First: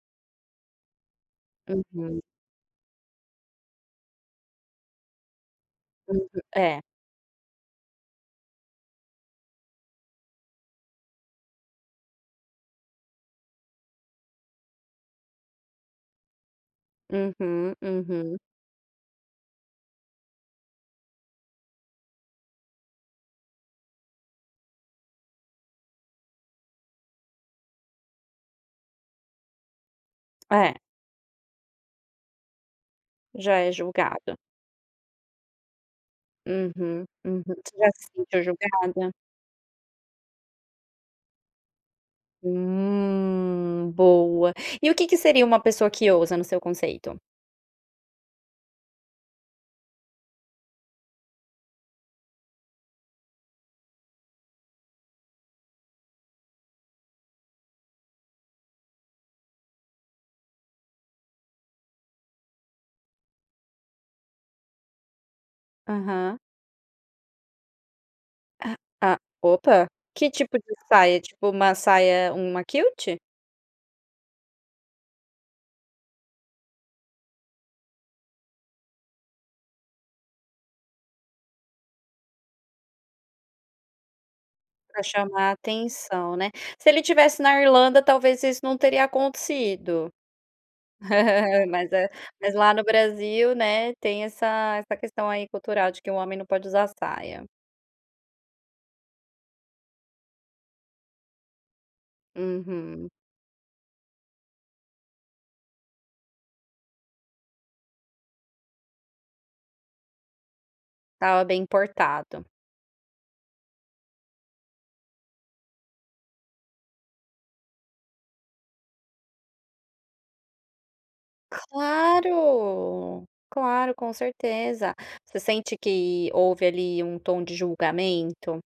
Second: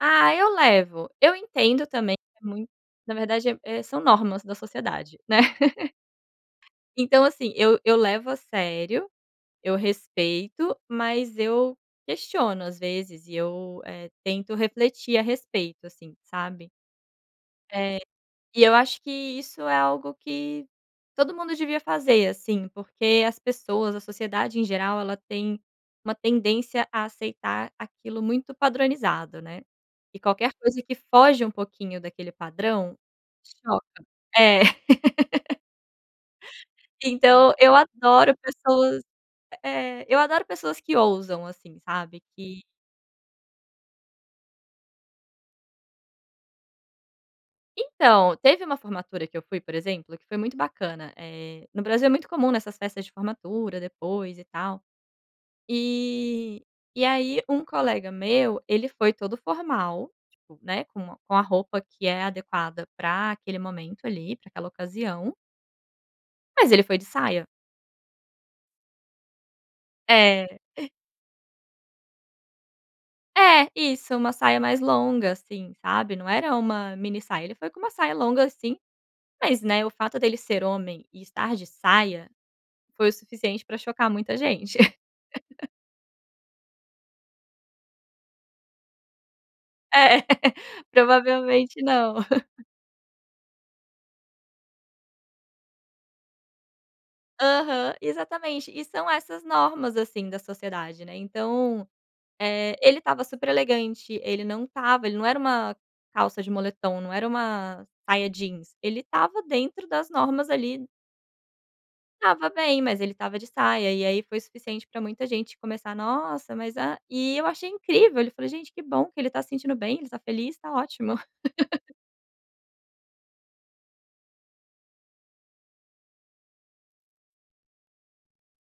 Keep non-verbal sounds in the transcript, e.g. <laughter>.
Ah eu levo, eu entendo também, Uhum. é muito na verdade, é é são normas da sociedade, né. <chuckles> Uhum, é. Então, assim, eu eu levo a sério, eu respeito, mas eu questiono às vezes e eu, eh, tento refletir a respeito, assim, sabe. Uhum, É, uhum. e eu acho que isso é algo que todo mundo devia fazer, assim, porque as pessoas, a sociedade em geral ela tem uma tendência a aceitar aquilo muito padronizado, né. E qualquer É. coisa que foge um pouquinho daquele padrão, Já é choca, julgado. é. <laughs> Uhum, uhum. Então eu Você já adoro sentiu pessoas julgada? eh, eu adoro pessoas que ousam assim sabe que Hum, boa. E o que que seria uma pessoa que ousa no seu conceito? Então, teve uma formatura que eu fui, por exemplo, que foi muito bacana, eh, no Brasil é muito comum, né, essas festas de formatura depois e tal. Eh, e aí um colega meu ele foi todo formal, tipo, né, com uma com a roupa que é adequada pra aquele momento ali pra aquela ocasião Aham. mas ele foi de saia. Ah, a opa. Que É. tipo de saia, tipo uma saia, uma kilt? É isso, uma saia mais longa, assim, sabe, não era uma mini saia. Ele foi com uma saia longa, assim, mas, né, o fato dele ser homem e estar de saia foi o suficiente pra chocar muita gente. Pra chamar <laughs> atenção, né. Se ele estivesse na Irlanda talvez isso não teria É, acontecido. <laughs> <laughs> provavelmente Mas é não. mas <chuckles> lá no Brasil, né, tem essa essa questão aí cultural de que o homem não pode usar saia. Aham, exatamente. E são essas normas, assim, da sociedade, né. Então, eh, ele Uhum. estava super elegante, ele não estava ele não era uma calça de moletom, não era uma saia jeans, ele estava dentro das normas ali. Estava bem portado. Estava bem, mas ele estava de saia e aí foi suficiente pra muita gente começar: "Nossa mas a" E eu achei incrível, ele falou: "Gente que bom que ele tá se sentindo bem, tá feliz, tá ótimo". <laughs> Claro, claro com certeza. Você sente que houve ali um tom de julgamento?